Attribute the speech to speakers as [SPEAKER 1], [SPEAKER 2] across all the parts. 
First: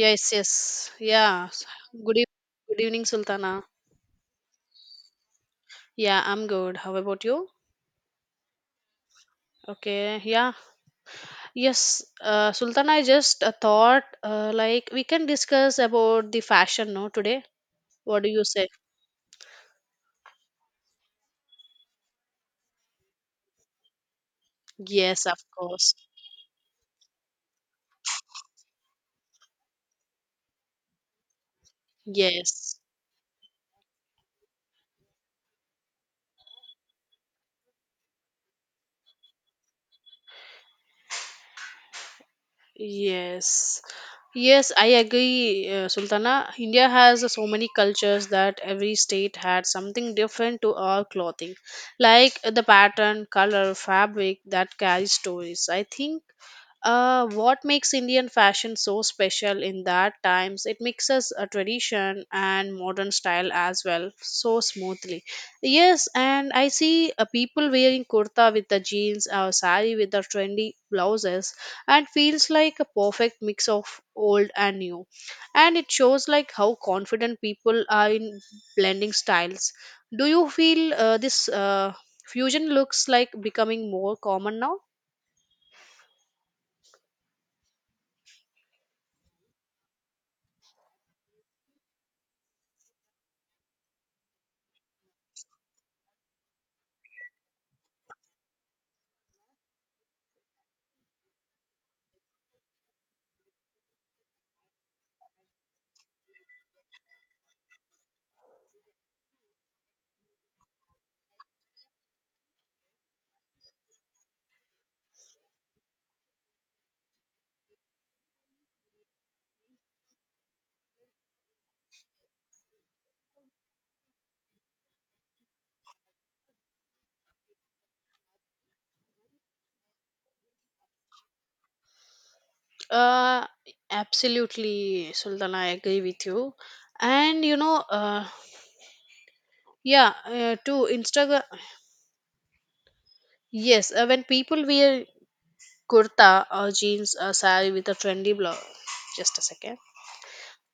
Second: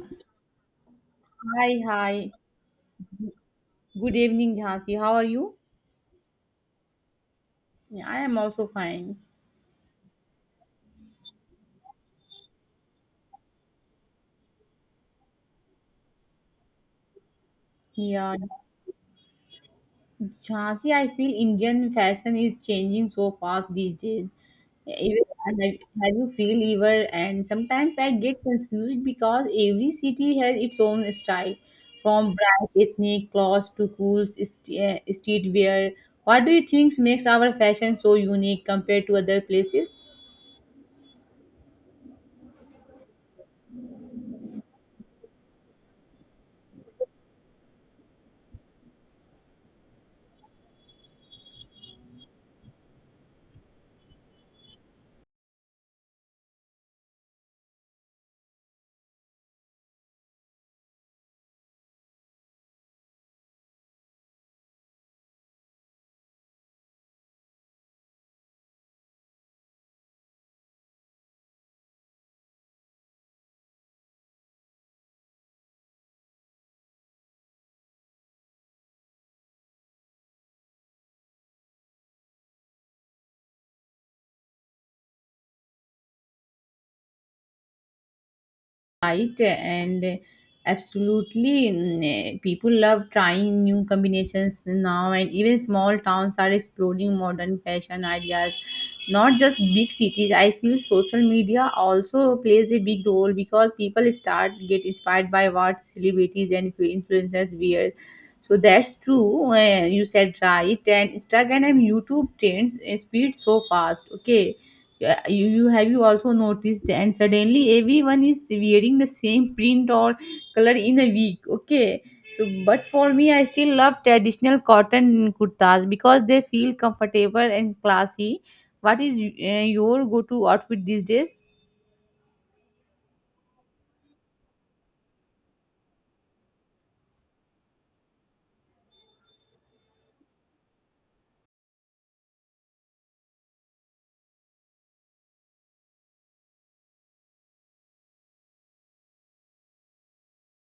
[SPEAKER 1] Yes, yes. Yeah.
[SPEAKER 2] Hi, hi.
[SPEAKER 1] Good, eve- Good evening, Sultana.
[SPEAKER 2] Good evening, Jhansi. How are you?
[SPEAKER 1] Yeah, I'm good. How about you?
[SPEAKER 2] Yeah, I am also fine.
[SPEAKER 1] Okay. Yeah. Yes, Sultana, I just thought like we can discuss about the fashion, no, today. What do
[SPEAKER 2] Yeah,
[SPEAKER 1] you say?
[SPEAKER 2] Jhansi, I feel Indian fashion is changing so fast these days. Even
[SPEAKER 1] Yes, of course.
[SPEAKER 2] have you feel ever? And sometimes I get confused because every city has its own style, from
[SPEAKER 1] Yes.
[SPEAKER 2] bright ethnic clothes to cool streetwear. What do you think makes our fashion so unique compared to other places?
[SPEAKER 1] Yes. Yes, I agree, Sultana. India has so many cultures that every state had something different to our clothing, like the pattern, color, fabric that carries stories. I think what makes Indian fashion so special in that times? It mixes a tradition and modern style as well so smoothly. Yes, and I see people wearing kurta with the jeans or sari with the trendy blouses, and feels like a perfect mix of old and new. And it shows like how confident people are in blending styles. Do you feel this fusion looks like becoming more common now?
[SPEAKER 2] Right. And absolutely, people love trying new combinations now, and even small towns are exploring modern fashion ideas, not just big cities. I feel social media also plays a big role because people start get inspired by what celebrities and influencers wear. So that's true, you said right, and Instagram and YouTube trends speed so fast. Okay. Yeah, you have you also noticed, and suddenly everyone is wearing the same print or color in a week. Okay. So but for me, I still love traditional cotton kurtas because they feel comfortable and classy. What is your go to outfit these days?
[SPEAKER 1] Uh, Absolutely, Sultan. I agree with you. And you know, yeah, to Instagram, yes, when people wear kurta or jeans or sari with a trendy blouse, just a second.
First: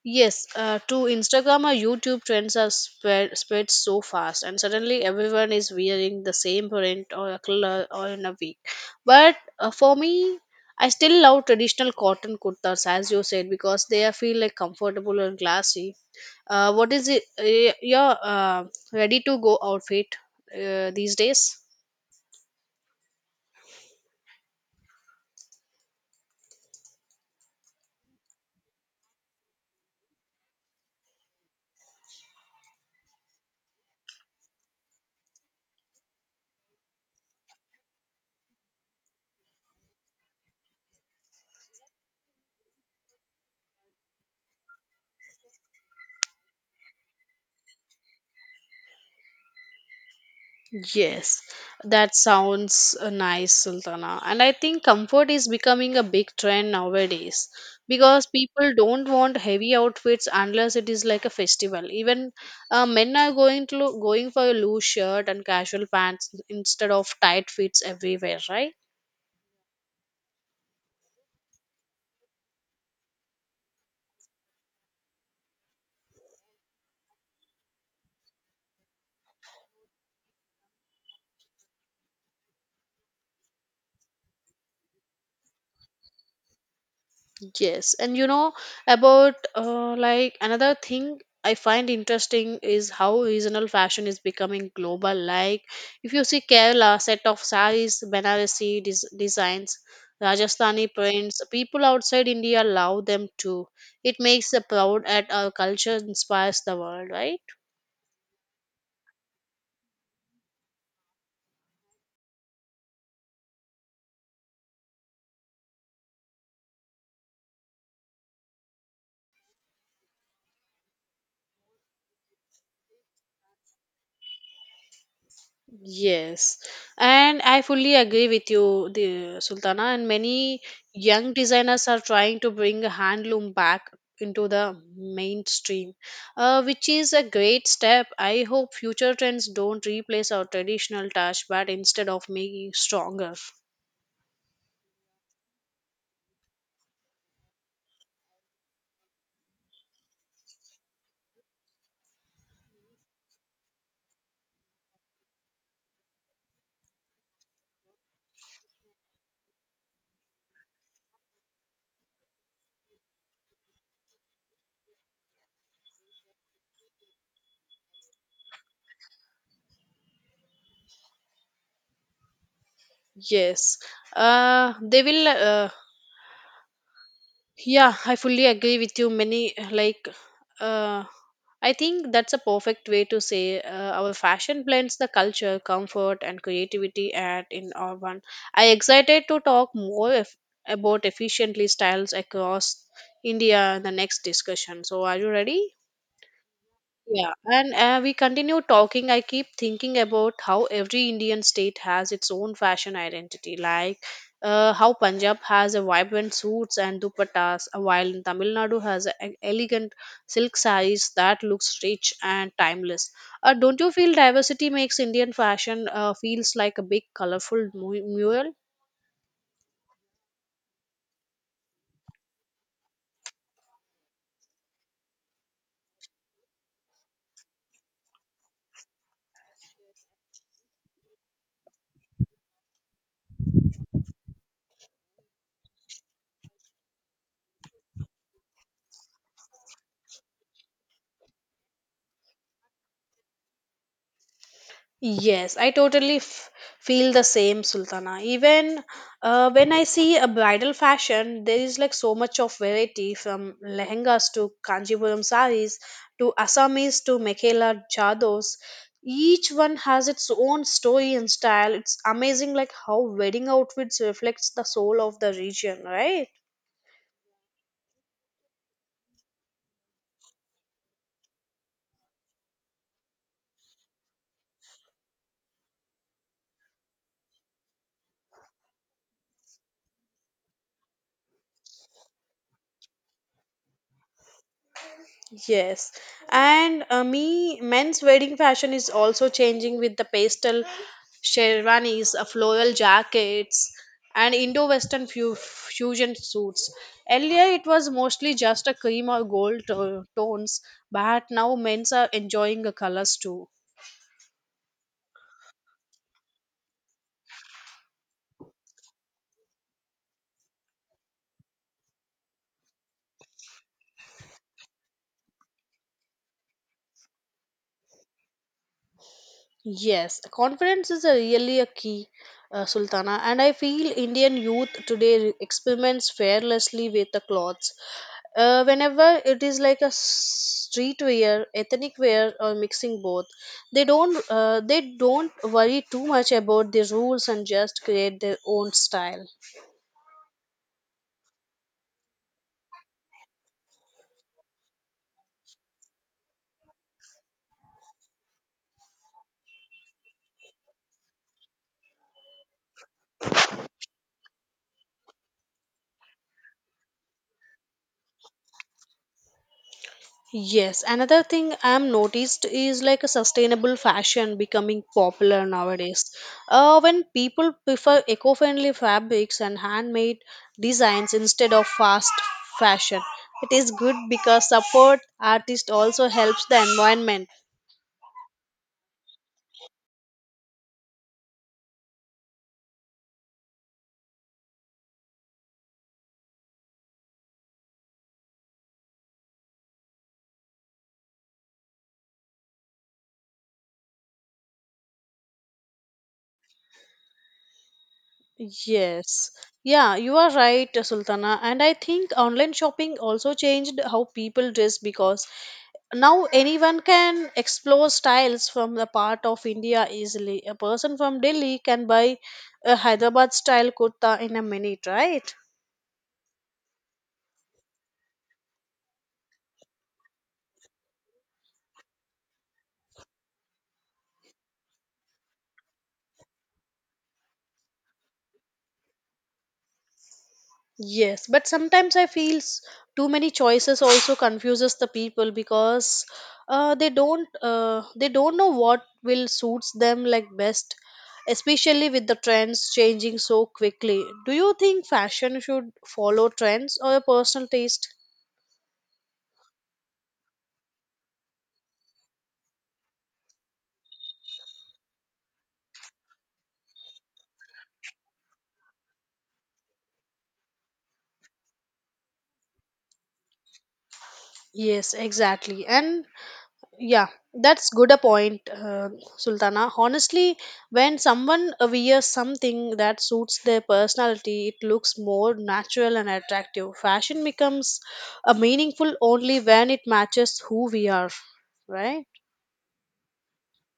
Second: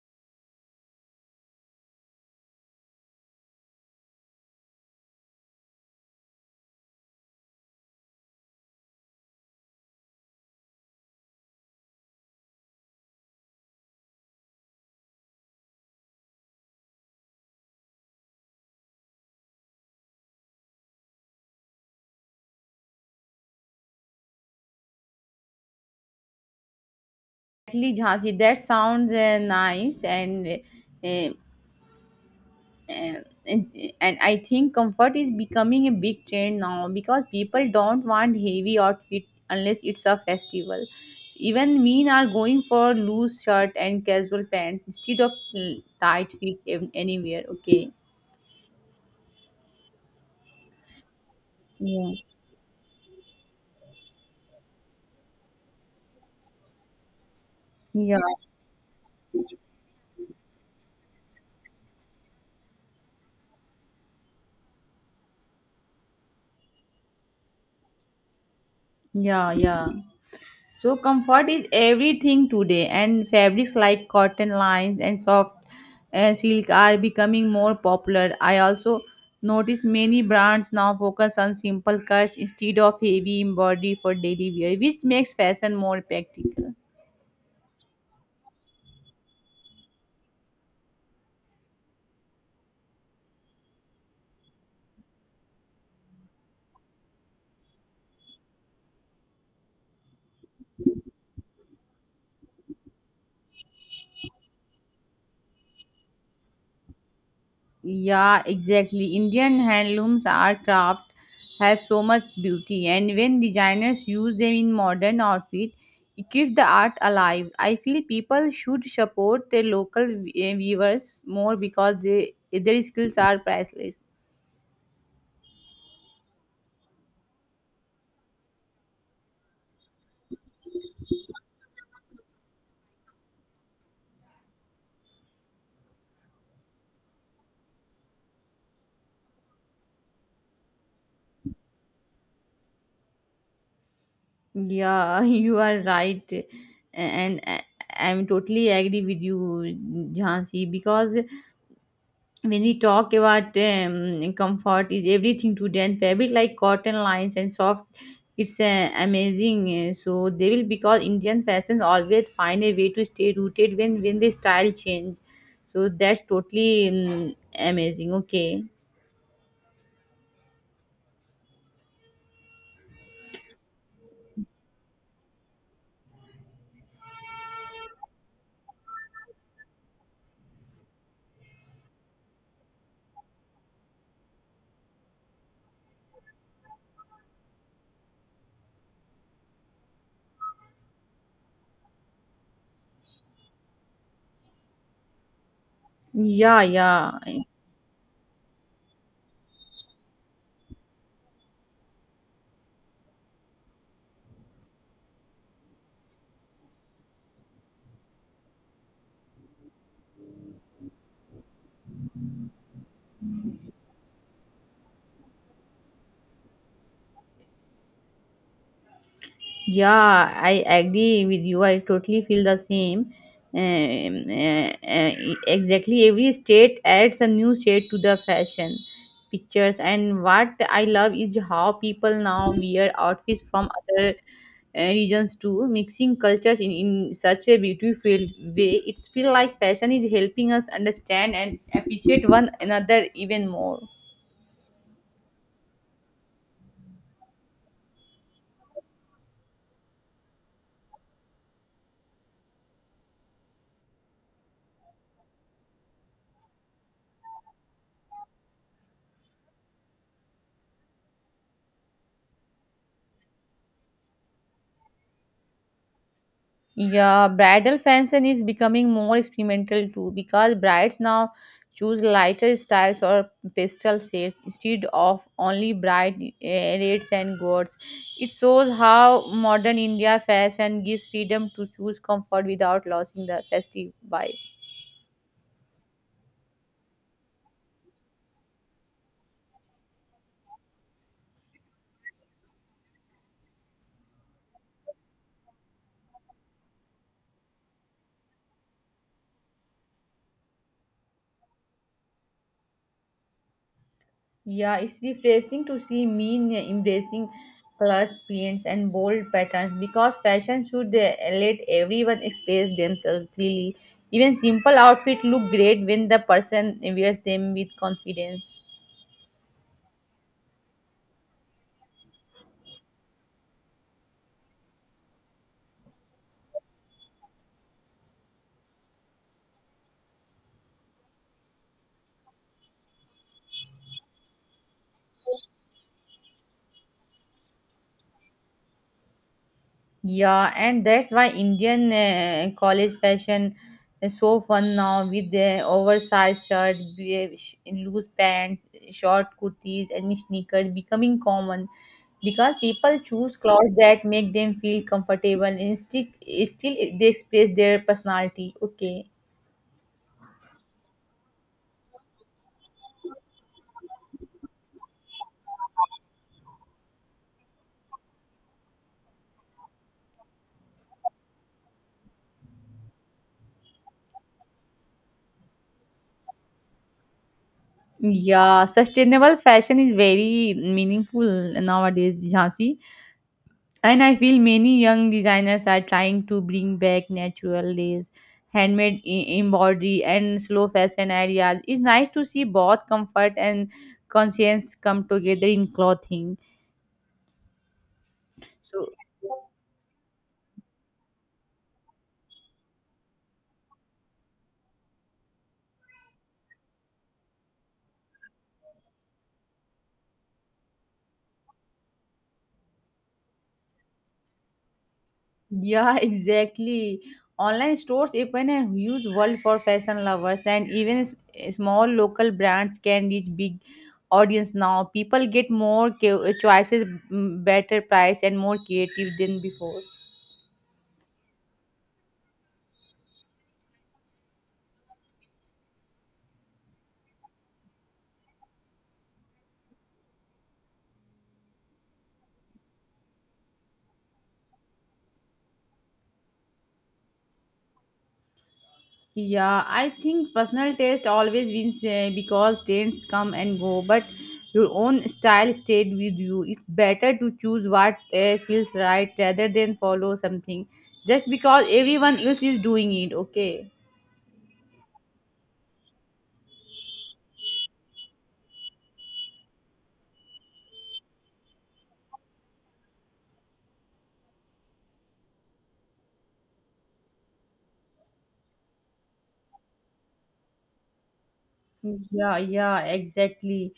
[SPEAKER 1] Yes, to Instagram or YouTube trends are spread so fast, and suddenly everyone is wearing the same print or a color or in a week. But for me, I still love traditional cotton kurtas, as you said, because they are feel like comfortable and classy. What is it? Your ready to go outfit these days?
[SPEAKER 2] Actually, Jhansi, that sounds nice. And uh, I think comfort is becoming a big trend now because people don't want heavy outfit unless it's a festival. Even men are going for loose shirt and casual pants instead of tight fit anywhere. Okay.
[SPEAKER 1] Yes,
[SPEAKER 2] Yeah,
[SPEAKER 1] that sounds nice, Sultana. And I think comfort is becoming a big trend nowadays
[SPEAKER 2] yeah.
[SPEAKER 1] because people don't want heavy outfits unless it is like a festival. Even men are going for a loose shirt and casual pants instead of tight fits everywhere, right?
[SPEAKER 2] Yeah, yeah. So comfort is everything today, and fabrics like cotton lines and soft silk are becoming more popular. I also notice many brands now focus on simple cuts instead of heavy embroidery for daily wear, which makes fashion more practical.
[SPEAKER 1] Yes, and you know about like another thing I find interesting is how regional fashion is becoming global. Like if you see Kerala set of saris, designs, Rajasthani prints, people outside India love them too. It makes us proud at our culture, inspires the world, right?
[SPEAKER 2] Yeah, exactly. Indian handlooms are craft, have so much beauty, and when designers use them in modern outfit, it keeps the art alive. I feel people should support their local weavers more because they their skills are priceless.
[SPEAKER 1] Yes, and I fully agree with you, the Sultana. And many young designers are trying to bring handloom back into the mainstream, which is a great step. I hope future trends don't replace our traditional touch, but instead of making stronger.
[SPEAKER 2] Yeah, you are right, and I'm totally agree with you, Jhansi, because when we talk about comfort is everything to them, fabric like cotton lines and soft, it's amazing. So they will, because Indian fashions always find a way to stay rooted when the style change. So that's totally amazing. Okay.
[SPEAKER 1] Yes, they will. Yeah, I fully agree with you. Many like, uh, I think that's a perfect way to say our fashion blends the culture, comfort, and creativity at in our one. I excited to talk more if, about efficiently styles across India in the next discussion. So, are you ready?
[SPEAKER 2] Yeah, yeah.
[SPEAKER 1] Yeah, and we continue talking. I keep thinking about how every Indian state has its own fashion identity, like how Punjab has a vibrant suits and dupattas, while in Tamil Nadu has an elegant silk sarees that looks rich and timeless. Don't you feel diversity makes Indian fashion feels like a big colorful mural?
[SPEAKER 2] Yeah, I agree with you. I totally feel the same. Exactly, every state adds a new shade to the fashion pictures, and what I love is how people now wear outfits from other regions too, mixing cultures in such a beautiful way. It feels like fashion is helping us understand and appreciate one another even more.
[SPEAKER 1] Yes, I totally feel the same, Sultana. Even when I see a bridal fashion, there is like so much of variety from lehengas to Kanjipuram saris to Assamese to Mekhala chados. Each one has its own story and style. It's amazing, like how wedding outfits reflects the soul of the region, right?
[SPEAKER 2] Yeah, bridal fashion is becoming more experimental too because brides now choose lighter styles or pastel shades instead of only bright reds and golds. It shows how modern India fashion gives freedom to choose comfort without losing the festive vibe.
[SPEAKER 1] Yes, and me men's wedding fashion is also changing with the pastel sherwanis, floral jackets, and Indo-Western fusion suits. Earlier, it was mostly just a cream or gold tones, but now men's are enjoying the colors too.
[SPEAKER 2] Yeah, it's refreshing to see men embracing colors, prints, and bold patterns because fashion should let everyone express themselves freely. Even simple outfits look great when the person wears them with confidence.
[SPEAKER 1] Yes, confidence is a really a key, Sultana, and I feel Indian youth today experiments fearlessly with the clothes. Whenever it is like a streetwear, ethnic wear, or mixing both, they don't worry too much about the rules and just create their own style.
[SPEAKER 2] Yeah, and that's why Indian college fashion is so fun now with the oversized shirt, loose pants, short kurtis, and sneakers becoming common, because people choose clothes that make them feel comfortable and still they express their personality. Okay.
[SPEAKER 1] Yes, another thing I'm noticed is like a sustainable fashion becoming popular nowadays. When people prefer eco-friendly fabrics and handmade designs instead of fast fashion, it is good because support artist also helps the environment.
[SPEAKER 2] Yeah, sustainable fashion is very meaningful nowadays, Jhansi. And I feel many young designers are trying to bring back natural lace, handmade embroidery, and slow fashion ideas. It's nice to see both comfort and conscience come together in clothing. So,
[SPEAKER 1] Yes. Yeah, you are right, Sultana. And I think online shopping also changed how people dress because now anyone can explore styles from the part of India. Easily a person from Delhi can buy a Hyderabad style kurta in a minute, right?
[SPEAKER 2] yeah, exactly. Online stores open a huge world for fashion lovers, and even small local brands can reach big audience now. People get more choices, better price, and more creative than before.
[SPEAKER 1] Yes, but sometimes I feel too many choices also confuses the people because they don't know what will suits them like best, especially with the trends changing so quickly. Do you think fashion should follow trends or a personal taste?
[SPEAKER 2] Yeah, I think personal taste always wins, because tastes come and go, but your own style stayed with you. It's better to choose what feels right rather than follow something just because everyone else is doing it. Okay.
[SPEAKER 1] Yes, exactly. And yeah, that's good a point, Sultana. Honestly, when someone wears something that suits their personality, it looks more natural and attractive. Fashion becomes a meaningful only when it matches who we are, right?
[SPEAKER 2] Yeah, yeah, exactly.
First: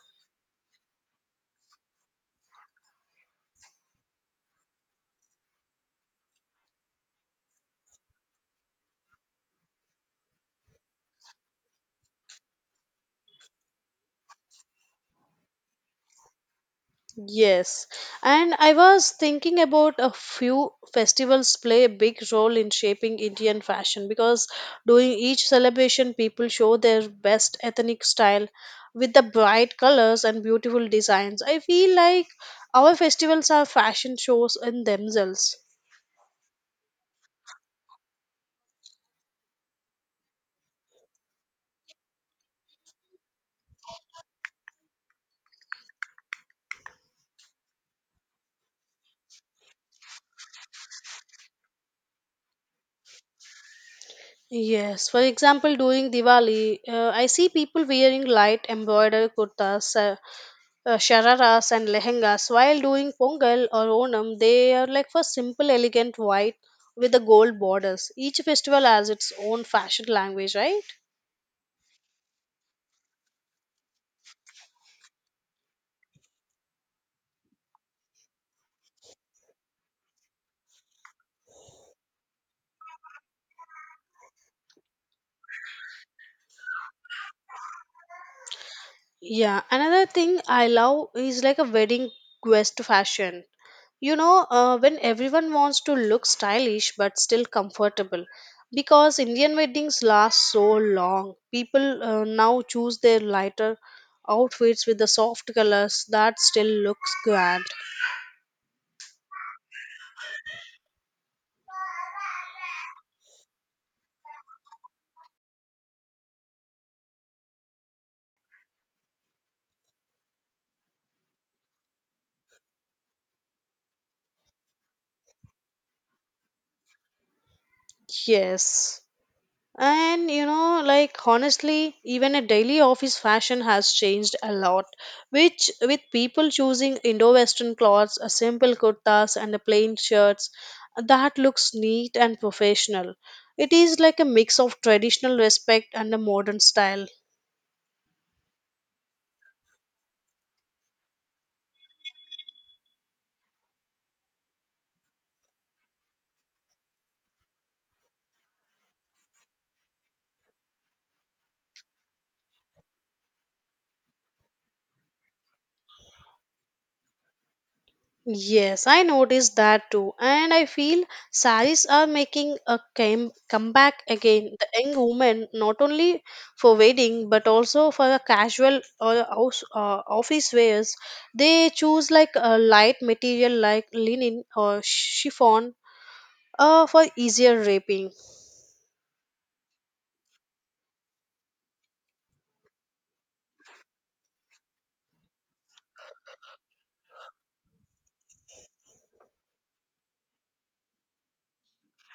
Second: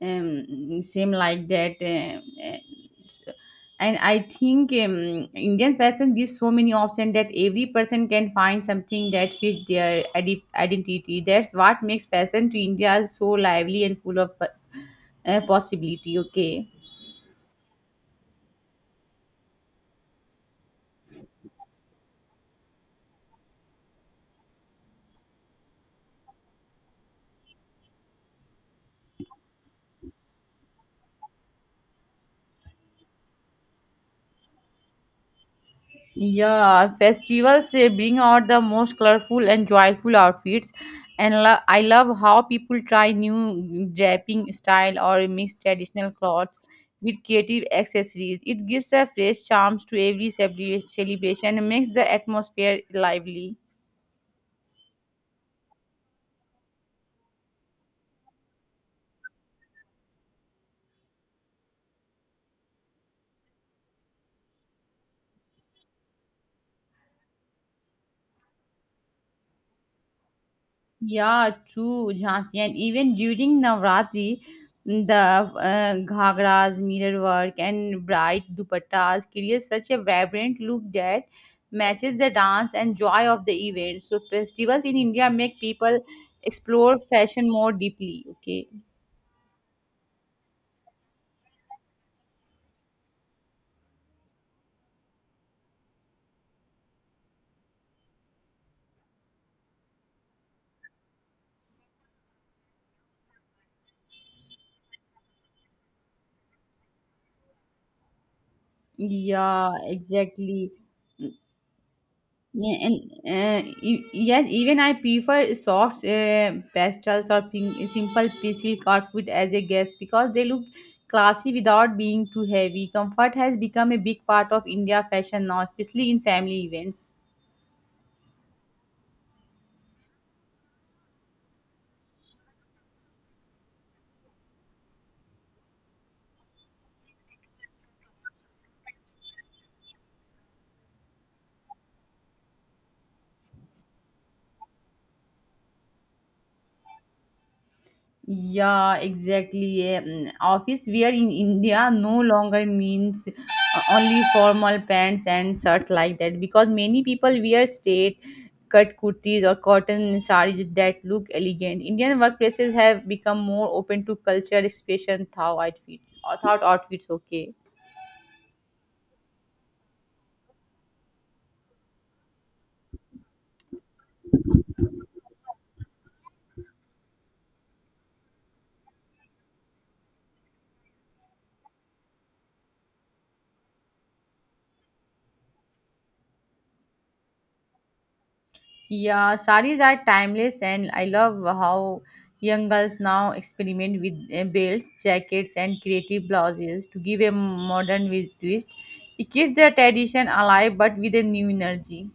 [SPEAKER 2] Same like that. And I think, Indian fashion gives so many options that every person can find something that fits their identity. That's what makes fashion to India so lively and full of possibility. Okay.
[SPEAKER 1] Yes, and I was thinking about a few festivals play a big role in shaping Indian fashion because during each celebration, people show their best ethnic style with the bright colors and beautiful designs. I feel like our festivals are fashion shows in themselves.
[SPEAKER 2] Yeah, festivals, bring out the most colorful and joyful outfits, and I love how people try new draping style or mix traditional clothes with creative accessories. It gives a fresh charm to every celebration and makes the atmosphere lively.
[SPEAKER 1] Yes, for example, during Diwali, I see people wearing light embroidered kurtas, shararas and lehengas. While doing Pongal or Onam, they are like for simple, elegant white with the gold borders. Each festival has its own fashion language, right?
[SPEAKER 2] Yeah, true, Jhansi. And even during Navratri, the ghagras, mirror work, and bright dupattas create such a vibrant look that matches the dance and joy of the event. So, festivals in India make people explore fashion more deeply. Okay.
[SPEAKER 1] Yeah. Another thing I love is like a wedding guest fashion. You know, when everyone wants to look stylish but still comfortable. Because Indian weddings last so long, people now choose their lighter outfits with the soft colors that still looks grand.
[SPEAKER 2] Yeah, exactly. Yeah, and yes, even I prefer soft pastels or pink, simple silk outfit as a guest because they look classy without being too heavy. Comfort has become a big part of India fashion now, especially in family events.
[SPEAKER 1] Yes. And you know, like honestly, even a daily office fashion has changed a lot, which with people choosing Indo-Western clothes, a simple kurtas and a plain shirts that looks neat and professional. It is like a mix of traditional respect and a modern style.
[SPEAKER 2] Yeah, exactly. Office wear in India no longer means only formal pants and shirts like that, because many people wear straight cut kurtis or cotton sarees that look elegant. Indian workplaces have become more open to culture expression thought outfits. Thought outfits, okay.
[SPEAKER 1] Yes, I noticed that too, and I feel saris are making a came comeback again. The young women, not only for wedding but also for a casual or house, office wears, they choose like a light material like linen or chiffon for easier wrapping.
[SPEAKER 2] Yeah, saris are timeless, and I love how young girls now experiment with belts, jackets, and creative blouses to give a modern twist. It keeps the tradition alive but with a new energy.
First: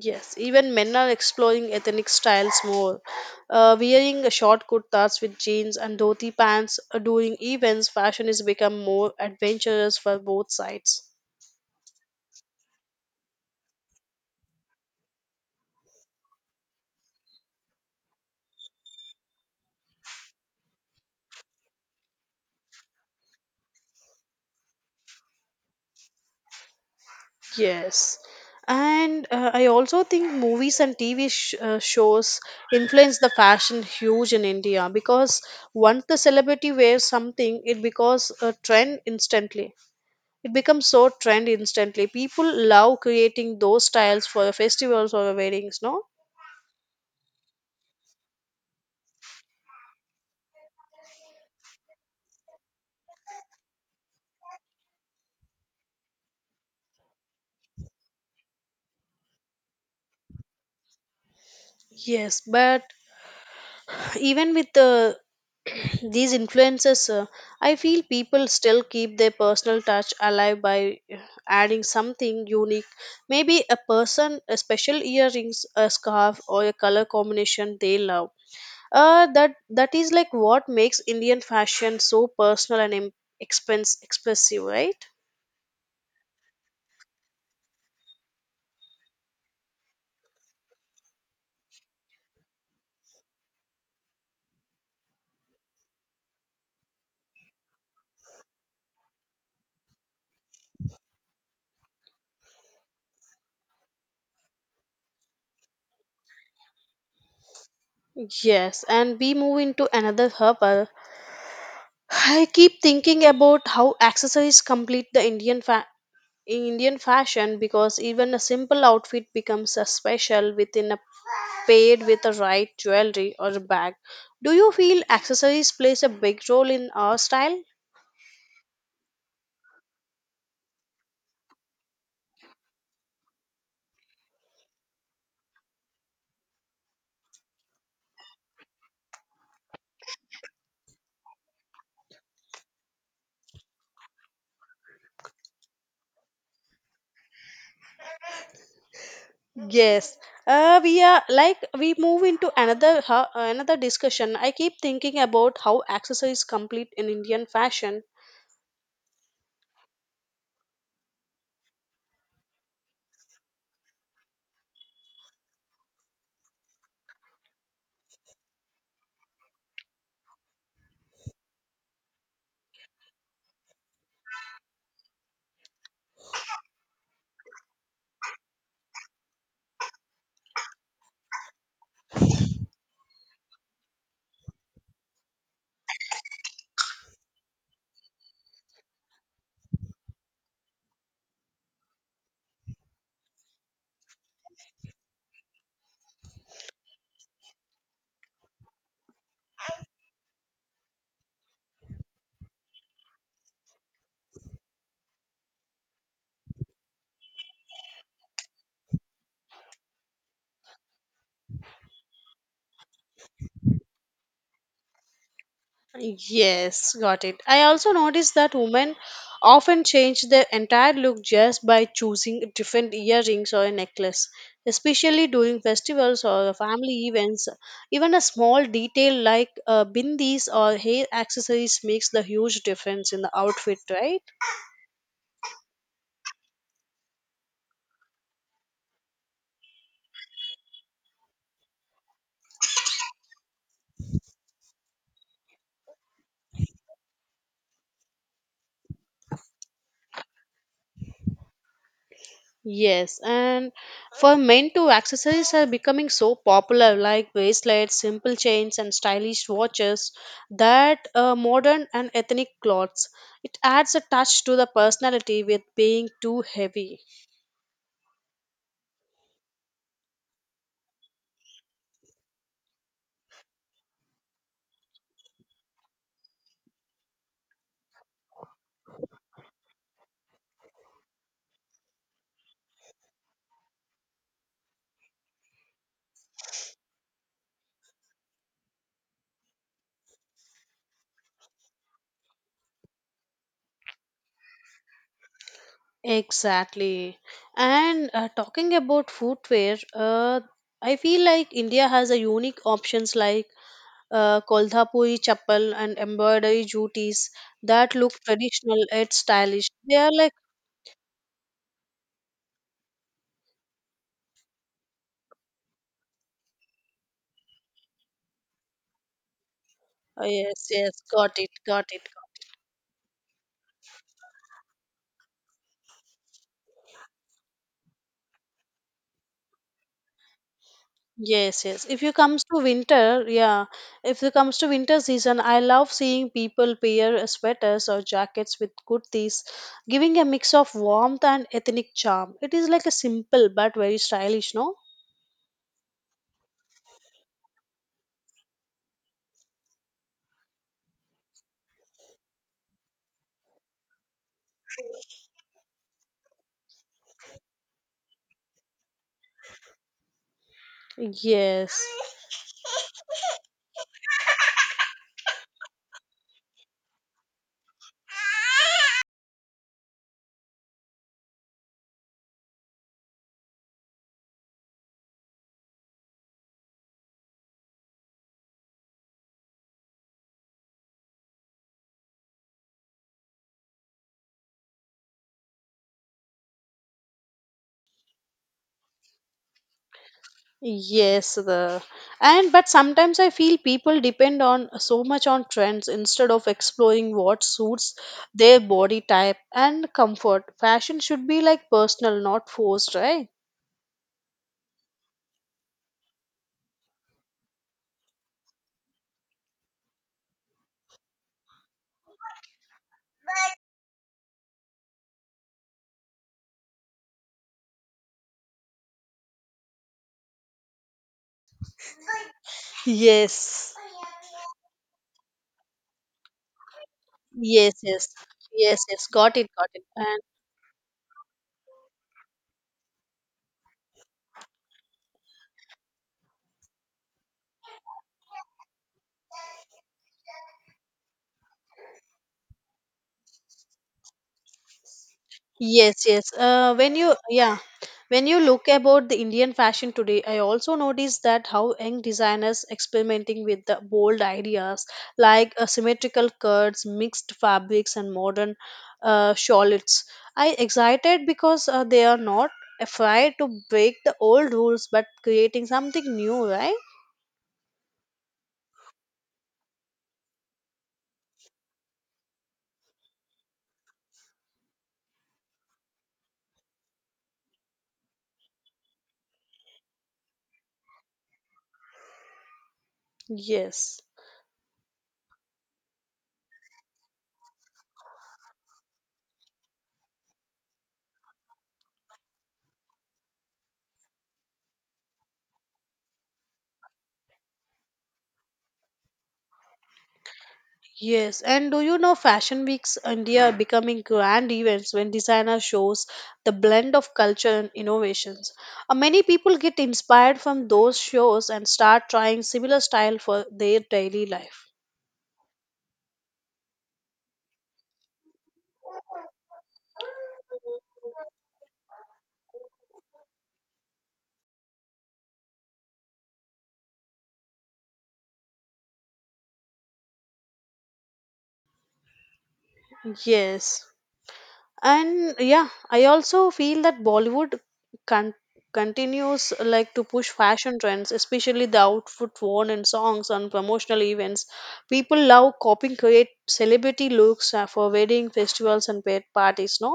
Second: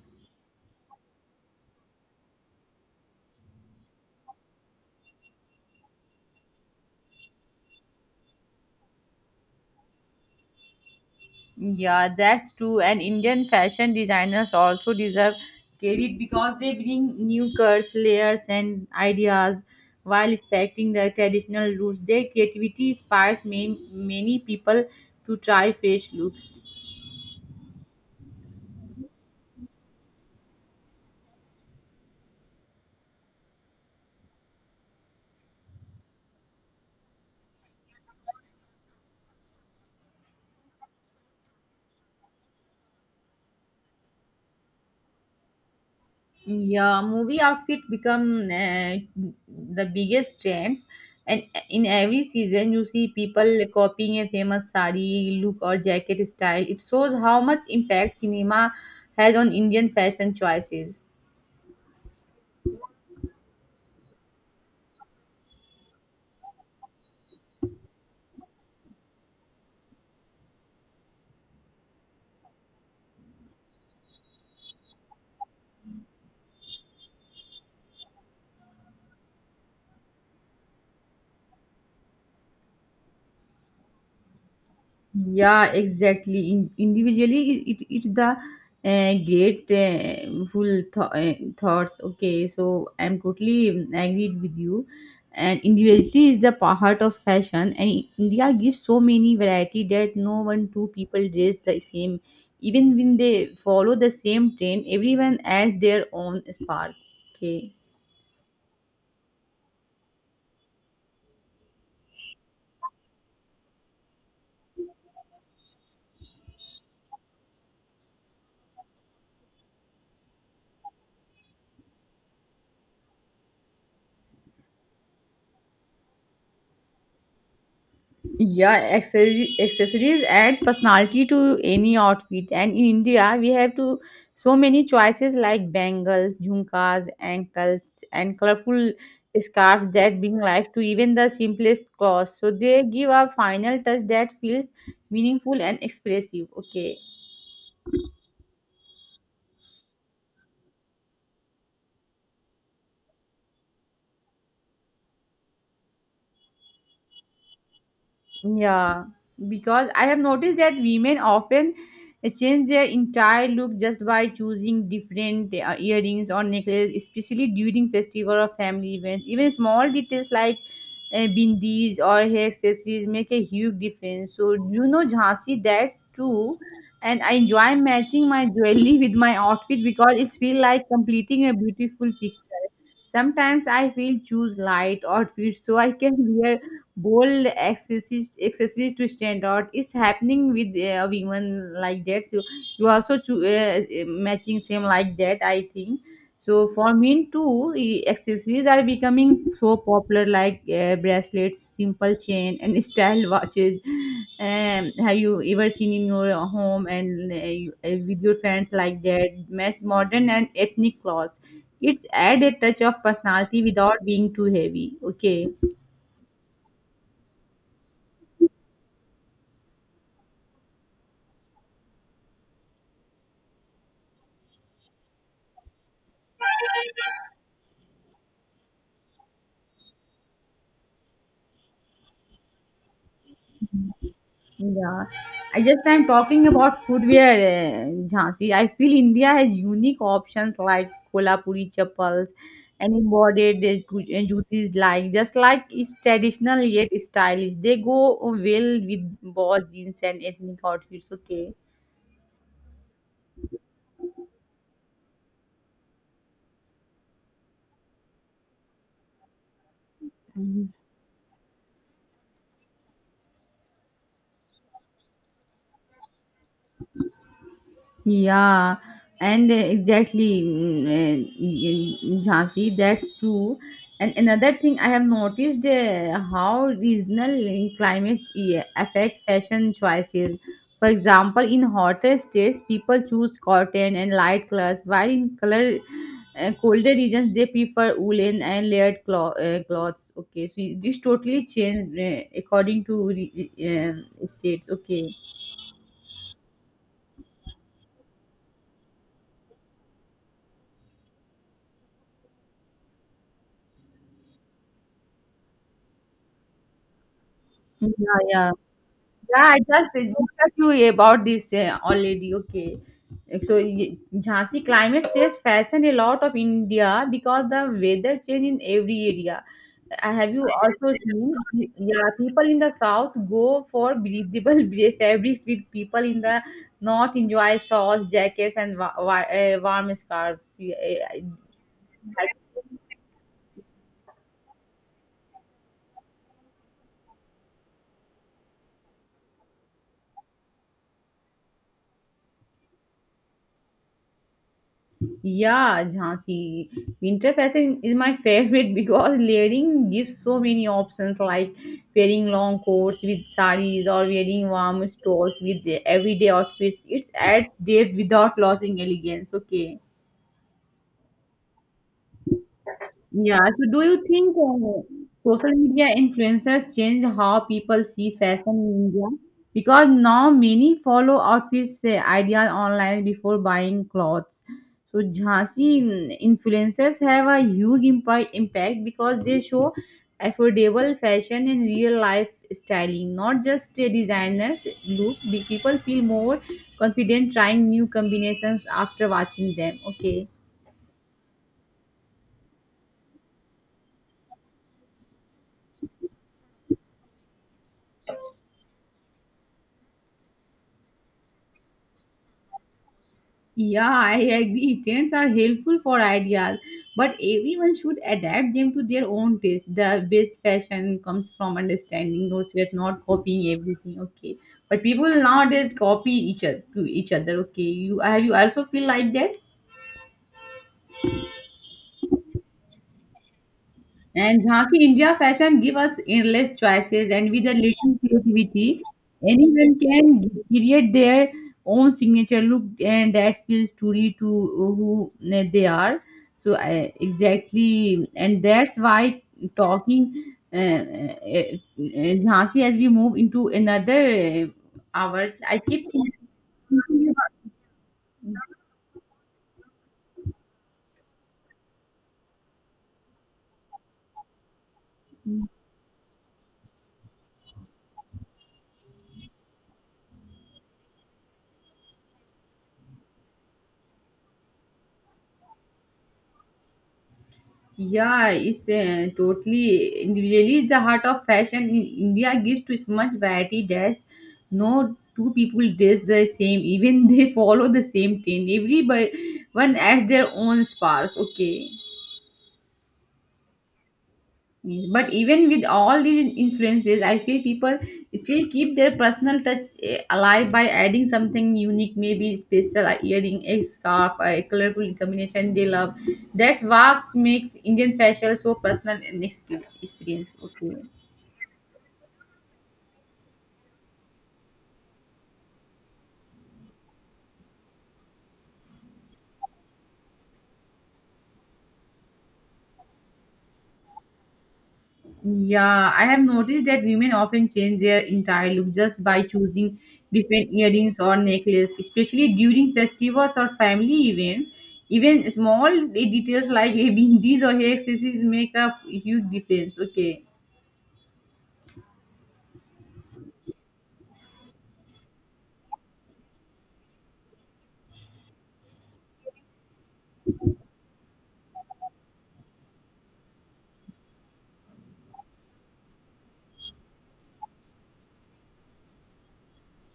[SPEAKER 1] Yes, even men are exploring ethnic styles more. Wearing a short kurtas with jeans and dhoti pants during events, fashion is become more adventurous for both sides.
[SPEAKER 2] Yeah, that's true. And Indian fashion designers also deserve credit because they bring new curves, layers, and ideas while respecting their traditional roots. Their creativity inspires many people to try fresh looks.
[SPEAKER 1] Yes. And I also think movies and TV shows influence the fashion huge in India because once the celebrity wears something, it becomes a trend instantly. It becomes so trend instantly. People love creating those styles for festivals or weddings, no?
[SPEAKER 2] Yeah, movie outfit become the biggest trends, and in every season you see people copying a famous sari look or jacket style. It shows how much impact cinema has on Indian fashion choices.
[SPEAKER 1] Yes, but even with the these influences, I feel people still keep their personal touch alive by adding something unique. Maybe a person, a special earrings, a scarf, or a color combination they love. That is like what makes Indian fashion so personal and em- expense expressive, right?
[SPEAKER 2] Yeah, exactly. Individually, it's the great thoughts. Okay, so I'm totally agreed with you. And individuality is the heart of fashion, and India gives so many variety that no one two people dress the same. Even when they follow the same trend, everyone adds their own spark. Okay.
[SPEAKER 1] Yes, and we move into another hub. I keep thinking about how accessories complete in Indian fashion because even a simple outfit becomes a special within a paired with the right jewelry or a bag. Do you feel accessories plays a big role in our style?
[SPEAKER 2] Yeah, accessories add personality to any outfit, and in India we have to so many choices like bangles, jhumkas, ankles, and colorful scarves that bring life to even the simplest clothes. So they give a final touch that feels meaningful and expressive. Okay.
[SPEAKER 1] Yes. We are like we move into another another discussion. I keep thinking about how accessories complete in Indian fashion.
[SPEAKER 2] Yeah, because I have noticed that women often change their entire look just by choosing different earrings or necklace, especially during festival or family events. Even small details like bindis or hair accessories make a huge difference. So you know, Jhansi, that's true. And I enjoy matching my jewelry with my outfit because it feels like completing a beautiful picture. Sometimes I feel choose light outfits so I can wear bold accessories to stand out. It's happening with women like that. So you also matching same like that. I think so. For men too, accessories are becoming so popular, like bracelets, simple chain, and style watches. Have you ever seen in your home and with your friends like that? Match modern and ethnic clothes, it's add a touch of personality without being too heavy. Okay.
[SPEAKER 1] Yes, got it. I also noticed that women often change their entire look just by choosing different earrings or a necklace, especially during festivals or family events. Even a small detail like bindis or hair accessories makes the huge difference in the outfit, right?
[SPEAKER 2] Yeah, I'm talking about footwear, Jhansi. I feel India has unique options like Kolhapuri chappals and embroidered jutis, like it's traditional yet stylish. They go well with boss jeans and ethnic outfits. Okay.
[SPEAKER 1] Yes, and for men too, accessories are becoming so popular, like bracelets, simple chains, and stylish watches that modern and ethnic clothes. It adds a touch to the personality with being too heavy.
[SPEAKER 2] Yeah, and exactly, Jhansi, that's true. And another thing I have noticed, how regional climate affect fashion choices. For example, in hotter states, people choose cotton and light colors, while in color colder regions, they prefer woolen and layered cloths. Okay, so this totally changed according to states. Okay.
[SPEAKER 1] Exactly. And talking about footwear, I feel like India has a unique options like Kolhapuri chappal and embroidery jutis
[SPEAKER 2] Yeah,
[SPEAKER 1] that look
[SPEAKER 2] yeah.
[SPEAKER 1] traditional yet
[SPEAKER 2] Yeah, I
[SPEAKER 1] stylish.
[SPEAKER 2] just
[SPEAKER 1] They are like.
[SPEAKER 2] discussed you about this already. Okay. So Jhansi, climate says fashion a lot of India because the weather change in every area.
[SPEAKER 1] Oh,
[SPEAKER 2] Have you
[SPEAKER 1] yes,
[SPEAKER 2] also
[SPEAKER 1] yes, got it,
[SPEAKER 2] seen?
[SPEAKER 1] got
[SPEAKER 2] Yeah,
[SPEAKER 1] it.
[SPEAKER 2] people in the south go for breathable fabrics, with people in the north enjoy shawls, jackets, and warm scarves. Yeah,
[SPEAKER 1] Yes, yes. If you
[SPEAKER 2] uh,
[SPEAKER 1] comes to winter, yeah. If it comes to winter season, I love seeing people pair sweaters or jackets with kurtis, giving a mix of warmth and ethnic charm. It is like a simple but very stylish, no?
[SPEAKER 2] Yeah, Jhansi. Winter fashion is my favorite because layering gives so many options like wearing long coats with saris or wearing warm stores with the everyday outfits. It's adds depth without losing elegance. Okay.
[SPEAKER 1] Yes.
[SPEAKER 2] Yeah. So, do you think social media influencers change how people see fashion in India? Because now many follow outfits ideas online before buying clothes. So, Jhansi, influencers have a huge impact because they show affordable fashion and real life styling, not just designers. Look, the people feel more confident trying new combinations after watching them. Okay.
[SPEAKER 1] Yes, the and but sometimes I feel people depend on so much on trends instead of exploring what suits their body type and comfort. Fashion should be like personal, not forced, right?
[SPEAKER 2] Yeah, I agree. Trends are helpful for ideas, but everyone should adapt them to their own taste. The best fashion comes from understanding yourself, not copying everything. Okay, but people nowadays copy each other to each other. Okay, you have you also feel like that?
[SPEAKER 1] Yes.
[SPEAKER 2] And Jhansi, India fashion give us endless choices, and with a
[SPEAKER 1] Yes,
[SPEAKER 2] little
[SPEAKER 1] yes. Yes,
[SPEAKER 2] creativity,
[SPEAKER 1] yes. Got it, got
[SPEAKER 2] anyone
[SPEAKER 1] it.
[SPEAKER 2] can create their own signature look, and that feels truly to who they are. So I, exactly, and that's why talking Jhansi, as we move into another hour, I keep
[SPEAKER 1] Yes, yes.
[SPEAKER 2] thinking.
[SPEAKER 1] When you look about the Indian fashion today, I also noticed that how young designers experimenting with the bold ideas like symmetrical cuts, mixed fabrics, and modern shawls. I excited because they are not afraid to break the old rules but creating something new, right?
[SPEAKER 2] Yeah, it's totally individually is the heart of fashion. In India gives to so much variety that no two people dress the same, even they follow the same trend. Everybody one adds their own spark. Okay.
[SPEAKER 1] Yes.
[SPEAKER 2] Yes, but even with all these influences, I feel people still keep their personal touch alive by adding something unique, maybe special a earring, a scarf, a colorful combination they love. That's what makes Indian fashion so personal and experience. Okay.
[SPEAKER 1] Yes, and do you know Fashion Weeks India are becoming grand events when designer shows the blend of culture and innovations. Many people get inspired from those shows and start trying similar style for their daily life.
[SPEAKER 2] Yeah, I have noticed that women often change their entire look just by choosing different earrings or necklace, especially during festivals or family events. Even small details like a bindis or hair accessories make a huge difference. Okay.
[SPEAKER 1] Yes. And yeah, I also feel that Bollywood con- continues like to push fashion trends, especially the outfit worn in songs and promotional events. People love copying create celebrity looks for wedding festivals and parties, no?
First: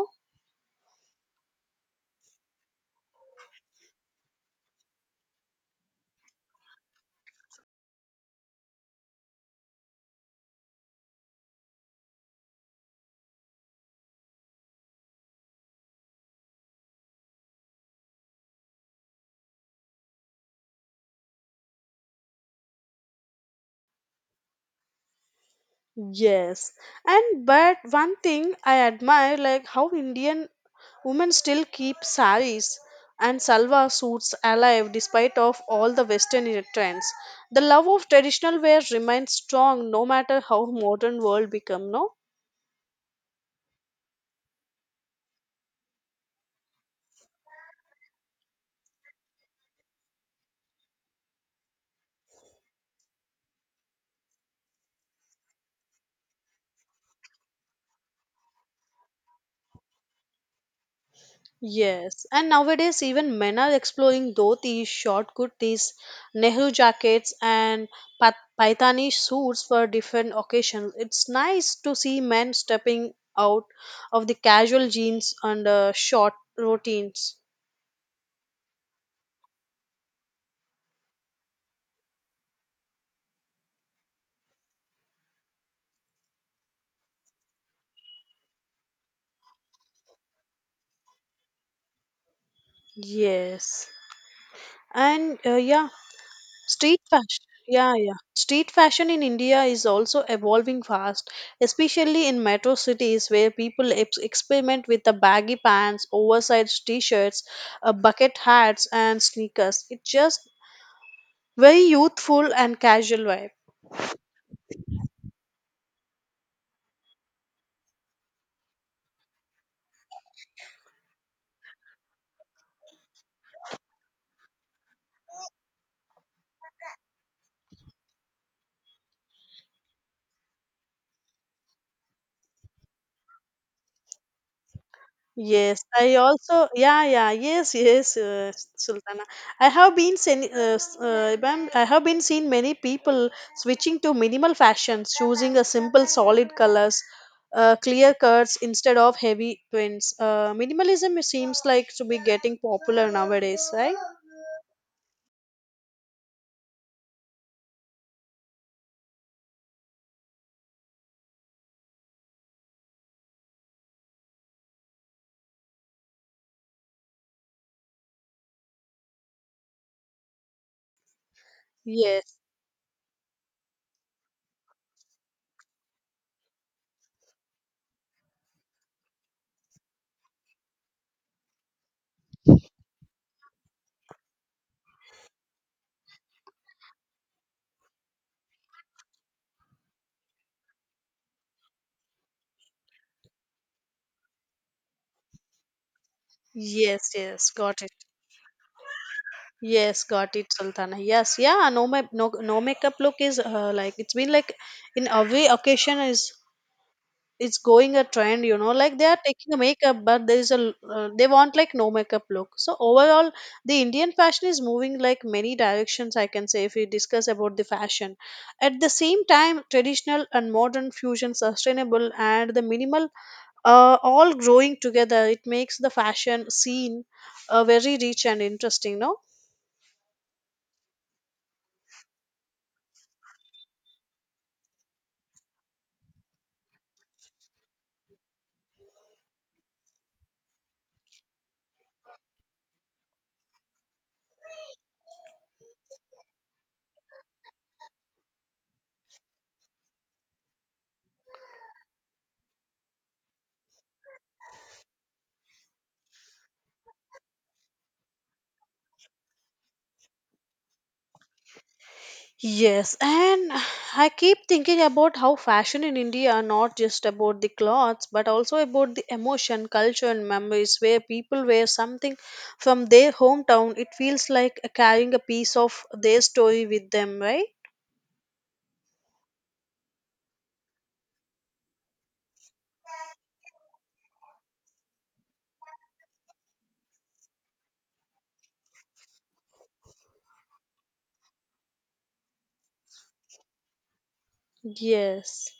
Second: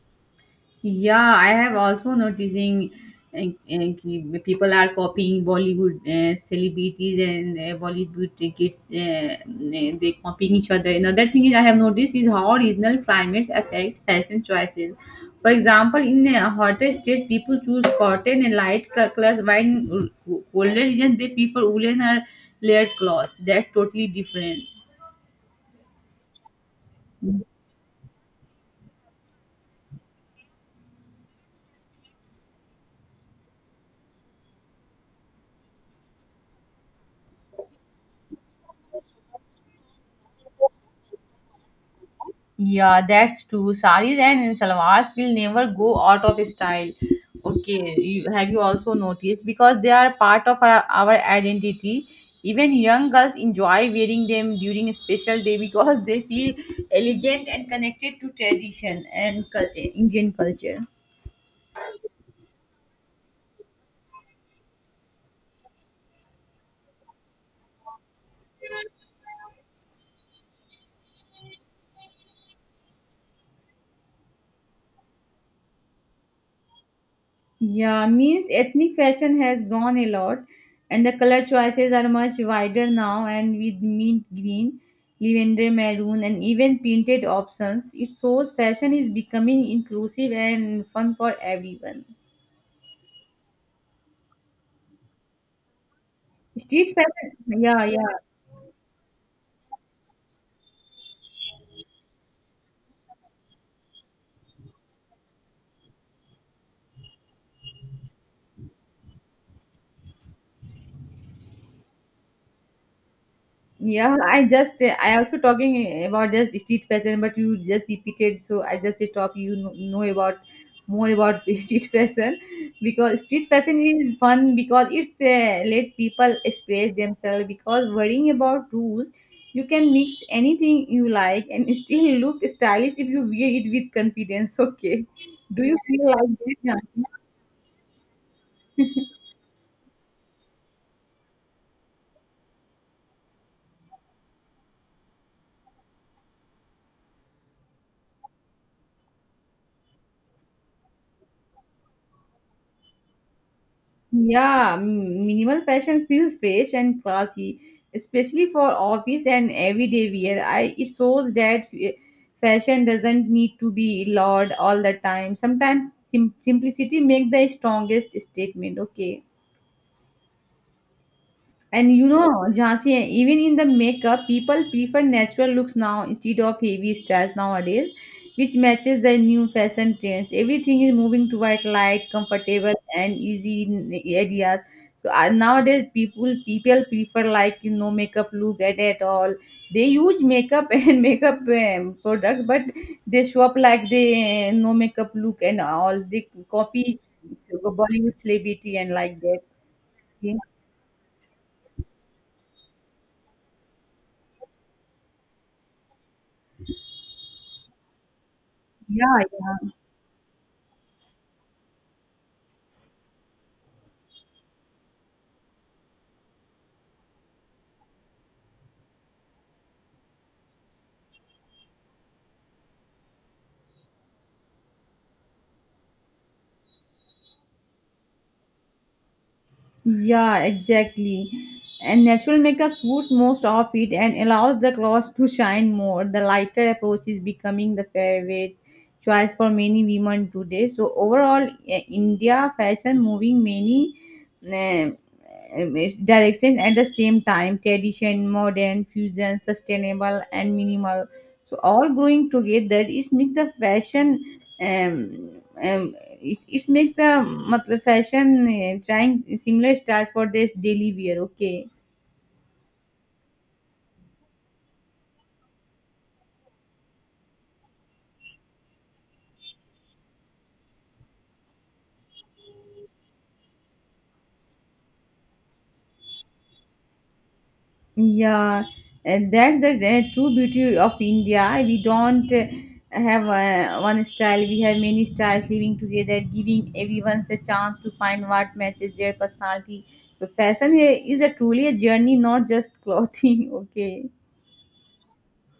[SPEAKER 2] Yeah, I have also noticing people are copying Bollywood celebrities and Bollywood kids. They copying each other. Another thing is I have noticed is how regional climates affect fashion choices. For example, in hotter states, people choose cotton and light colors, while in colder regions they prefer woolen or layered clothes. That's totally different.
[SPEAKER 1] Yes, and but one thing I admire, like how Indian women still keep saris and salwar suits alive despite of all the Western trends. The love of traditional wear remains strong no matter how modern world become, no?
[SPEAKER 2] Yeah, that's true. Saris and salwars will never go out of style. Okay, have you also noticed? Because they are part of our identity. Even young girls enjoy wearing them during a special day because they feel elegant and connected to tradition and Indian culture.
[SPEAKER 1] Yes, and nowadays even men are exploring dhotis, short kurtis, Nehru jackets, and pa- paithani suits for different occasions. It's nice to see men stepping out of the casual jeans and short routines.
[SPEAKER 2] Yeah, means ethnic fashion has grown a lot, and the color choices are much wider now. And with mint green, lavender maroon, and even printed options, it shows fashion is becoming inclusive and fun for everyone.
[SPEAKER 1] Yes, and
[SPEAKER 2] Street
[SPEAKER 1] Street
[SPEAKER 2] fashion,
[SPEAKER 1] fashion,
[SPEAKER 2] yeah,
[SPEAKER 1] yeah,
[SPEAKER 2] yeah.
[SPEAKER 1] yeah. Street fashion in India is also evolving fast, especially in metro cities where people experiment with the baggy pants, oversized t-shirts, bucket hats, and sneakers. It's just very youthful and casual vibe.
[SPEAKER 2] Yeah, I also talking about just street fashion, but you just repeated, so I just stop. You know about more about street fashion because street fashion is fun because it's let people express themselves. Because worrying about rules, you can mix anything you like and still look stylish if you wear it with confidence. Okay, do you
[SPEAKER 1] Yes,
[SPEAKER 2] feel
[SPEAKER 1] I
[SPEAKER 2] like
[SPEAKER 1] also,
[SPEAKER 2] that?
[SPEAKER 1] yeah, yeah, yes, yes, Sultana. I have been seen, ma'am, I have been seen many people switching to minimal fashions, choosing a simple solid colors, clear cuts instead of heavy prints. Minimalism seems like to be getting popular nowadays, right?
[SPEAKER 2] Yeah, minimal fashion feels fresh and classy, especially for office and everyday wear. I It shows that fashion doesn't need to be loud all the time. Sometimes simplicity make the strongest statement. Okay. And you know,
[SPEAKER 1] Yes,
[SPEAKER 2] Jhansi, even in the makeup, people prefer natural looks now instead of heavy styles nowadays, which matches the new fashion trends. Everything is moving toward light, comfortable, and easy areas. So nowadays, people prefer like no makeup look at all. They use makeup and makeup products, but they show up like they no makeup look and all. They copy
[SPEAKER 1] yes, yes, got it.
[SPEAKER 2] Bollywood celebrity and like that.
[SPEAKER 1] Yes, got
[SPEAKER 2] Yeah,
[SPEAKER 1] it, Sultana. Yes, yeah, no, no, no makeup look is like it's been like in every occasion is it's going a trend, you know, like they are taking a
[SPEAKER 2] yeah.
[SPEAKER 1] makeup but there is they want like no makeup look. So overall the Indian fashion is moving like many directions, I can say. If we discuss about the fashion, at the same time traditional and modern fusion, sustainable and the minimal, all growing together, it makes the fashion scene very rich and interesting, no?
[SPEAKER 2] Yeah, exactly. And natural makeup smooths most of it and allows the clothes to shine more. The lighter approach is becoming the favorite choice for many women today. So overall, India fashion moving many eh, directions at the same time: tradition, modern, fusion, sustainable, and minimal. So all growing together, it makes the fashion um, um, it makes the matlab fashion trying similar styles for their daily wear. Okay,
[SPEAKER 1] Yes, and I keep thinking about how fashion in India are not just about the clothes but also about the emotion, culture, and memories. Where people wear something from their hometown, it feels like carrying a piece of their story with them, right?
[SPEAKER 2] yeah, and that's the true beauty of India. We don't have one style. We have many styles living together, giving everyone a chance to find what matches their personality. So fashion is a truly a journey, not just clothing. Okay,
[SPEAKER 1] Yes.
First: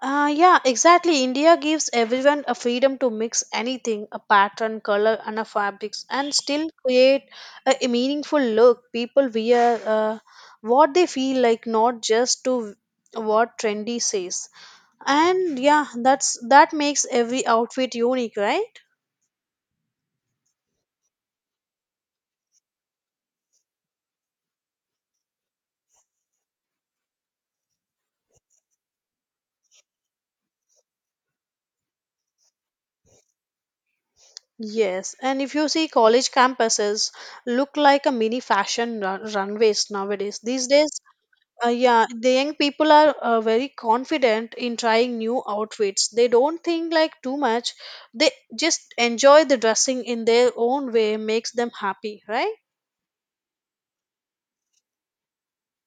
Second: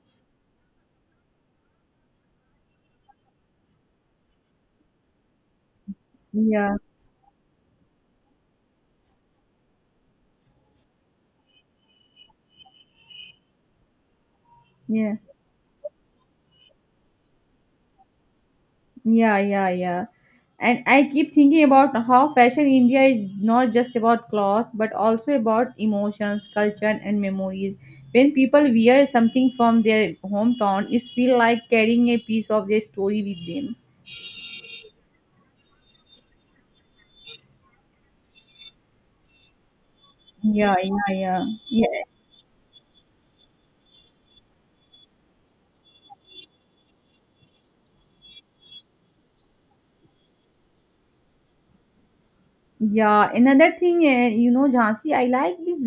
[SPEAKER 1] Yeah, exactly. India gives everyone a freedom to mix anything, a pattern, color, and a fabrics, and still
[SPEAKER 2] yeah,
[SPEAKER 1] create a meaningful look. People wear what they feel like, not just to what trendy says.
[SPEAKER 2] yeah.
[SPEAKER 1] And yeah, that makes every outfit unique, right?
[SPEAKER 2] Yeah, yeah, yeah. And I keep thinking about how fashion India is not just about clothes, but also about emotions, culture, and memories. When people wear something from their hometown, it feels like carrying a piece of their story with them.
[SPEAKER 1] Yes, and if you see college campuses look like a mini fashion runways nowadays. These
[SPEAKER 2] Yeah,
[SPEAKER 1] days,
[SPEAKER 2] yeah, yeah. Yeah,
[SPEAKER 1] Yeah, the young people are very confident in trying new outfits. They don't think like too much. They just enjoy the dressing in their own way, makes them happy, right?
[SPEAKER 2] yeah, another thing, you know, Jhansi, I like is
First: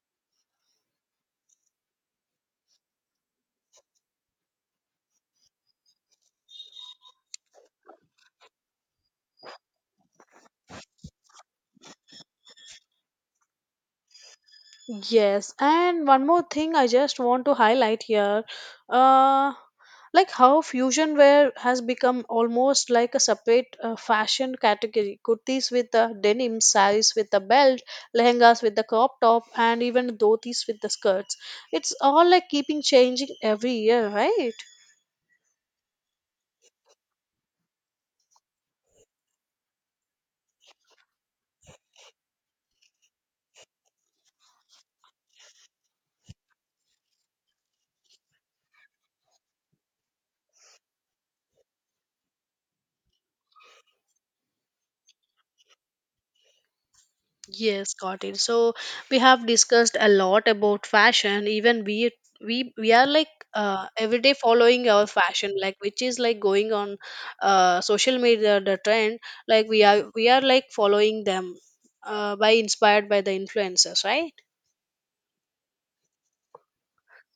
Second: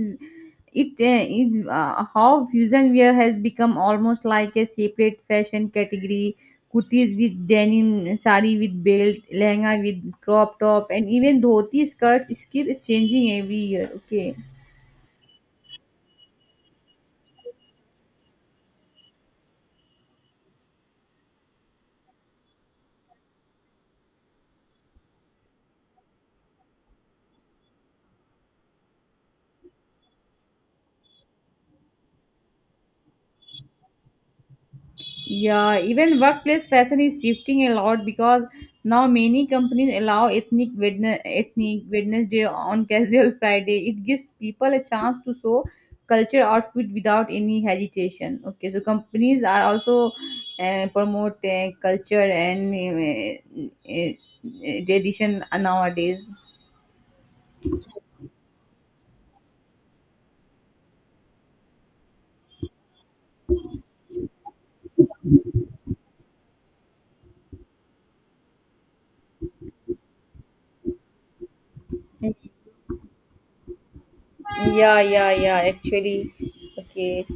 [SPEAKER 2] it is how fusion wear has become almost like a separate fashion category. Kurtis with denim, sari with belt, lehenga with crop top, and even dhoti skirts keep changing every year. Okay.
[SPEAKER 1] Yes, and one more thing I just want to highlight here, uh, like how fusion wear has become almost like a separate fashion category. Kurtis with the denim, saris with the belt, lehengas with the crop top, and even dhotis with the skirts. It's all like keeping changing every year, right?
[SPEAKER 2] Yeah, even workplace fashion is shifting a lot because now many companies allow ethnic witness, ethnic Wednesday on casual Friday. It gives people a chance to show culture outfit without any hesitation. Okay, so companies are also promote culture and tradition nowadays.
[SPEAKER 1] Yes, got it. So we have discussed a lot about fashion. Even we are like every day following our fashion, like which is like going on social media the trend. Like we are like following them by inspired by the influencers, right?
[SPEAKER 2] Yeah, yeah, yeah. Actually, okay.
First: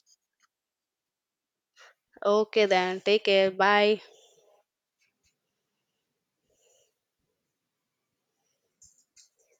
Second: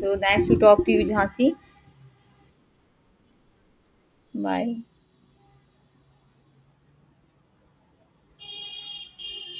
[SPEAKER 2] So nice to talk to you, Jhansi.
[SPEAKER 1] Okay, then take care. Bye.
[SPEAKER 2] Bye.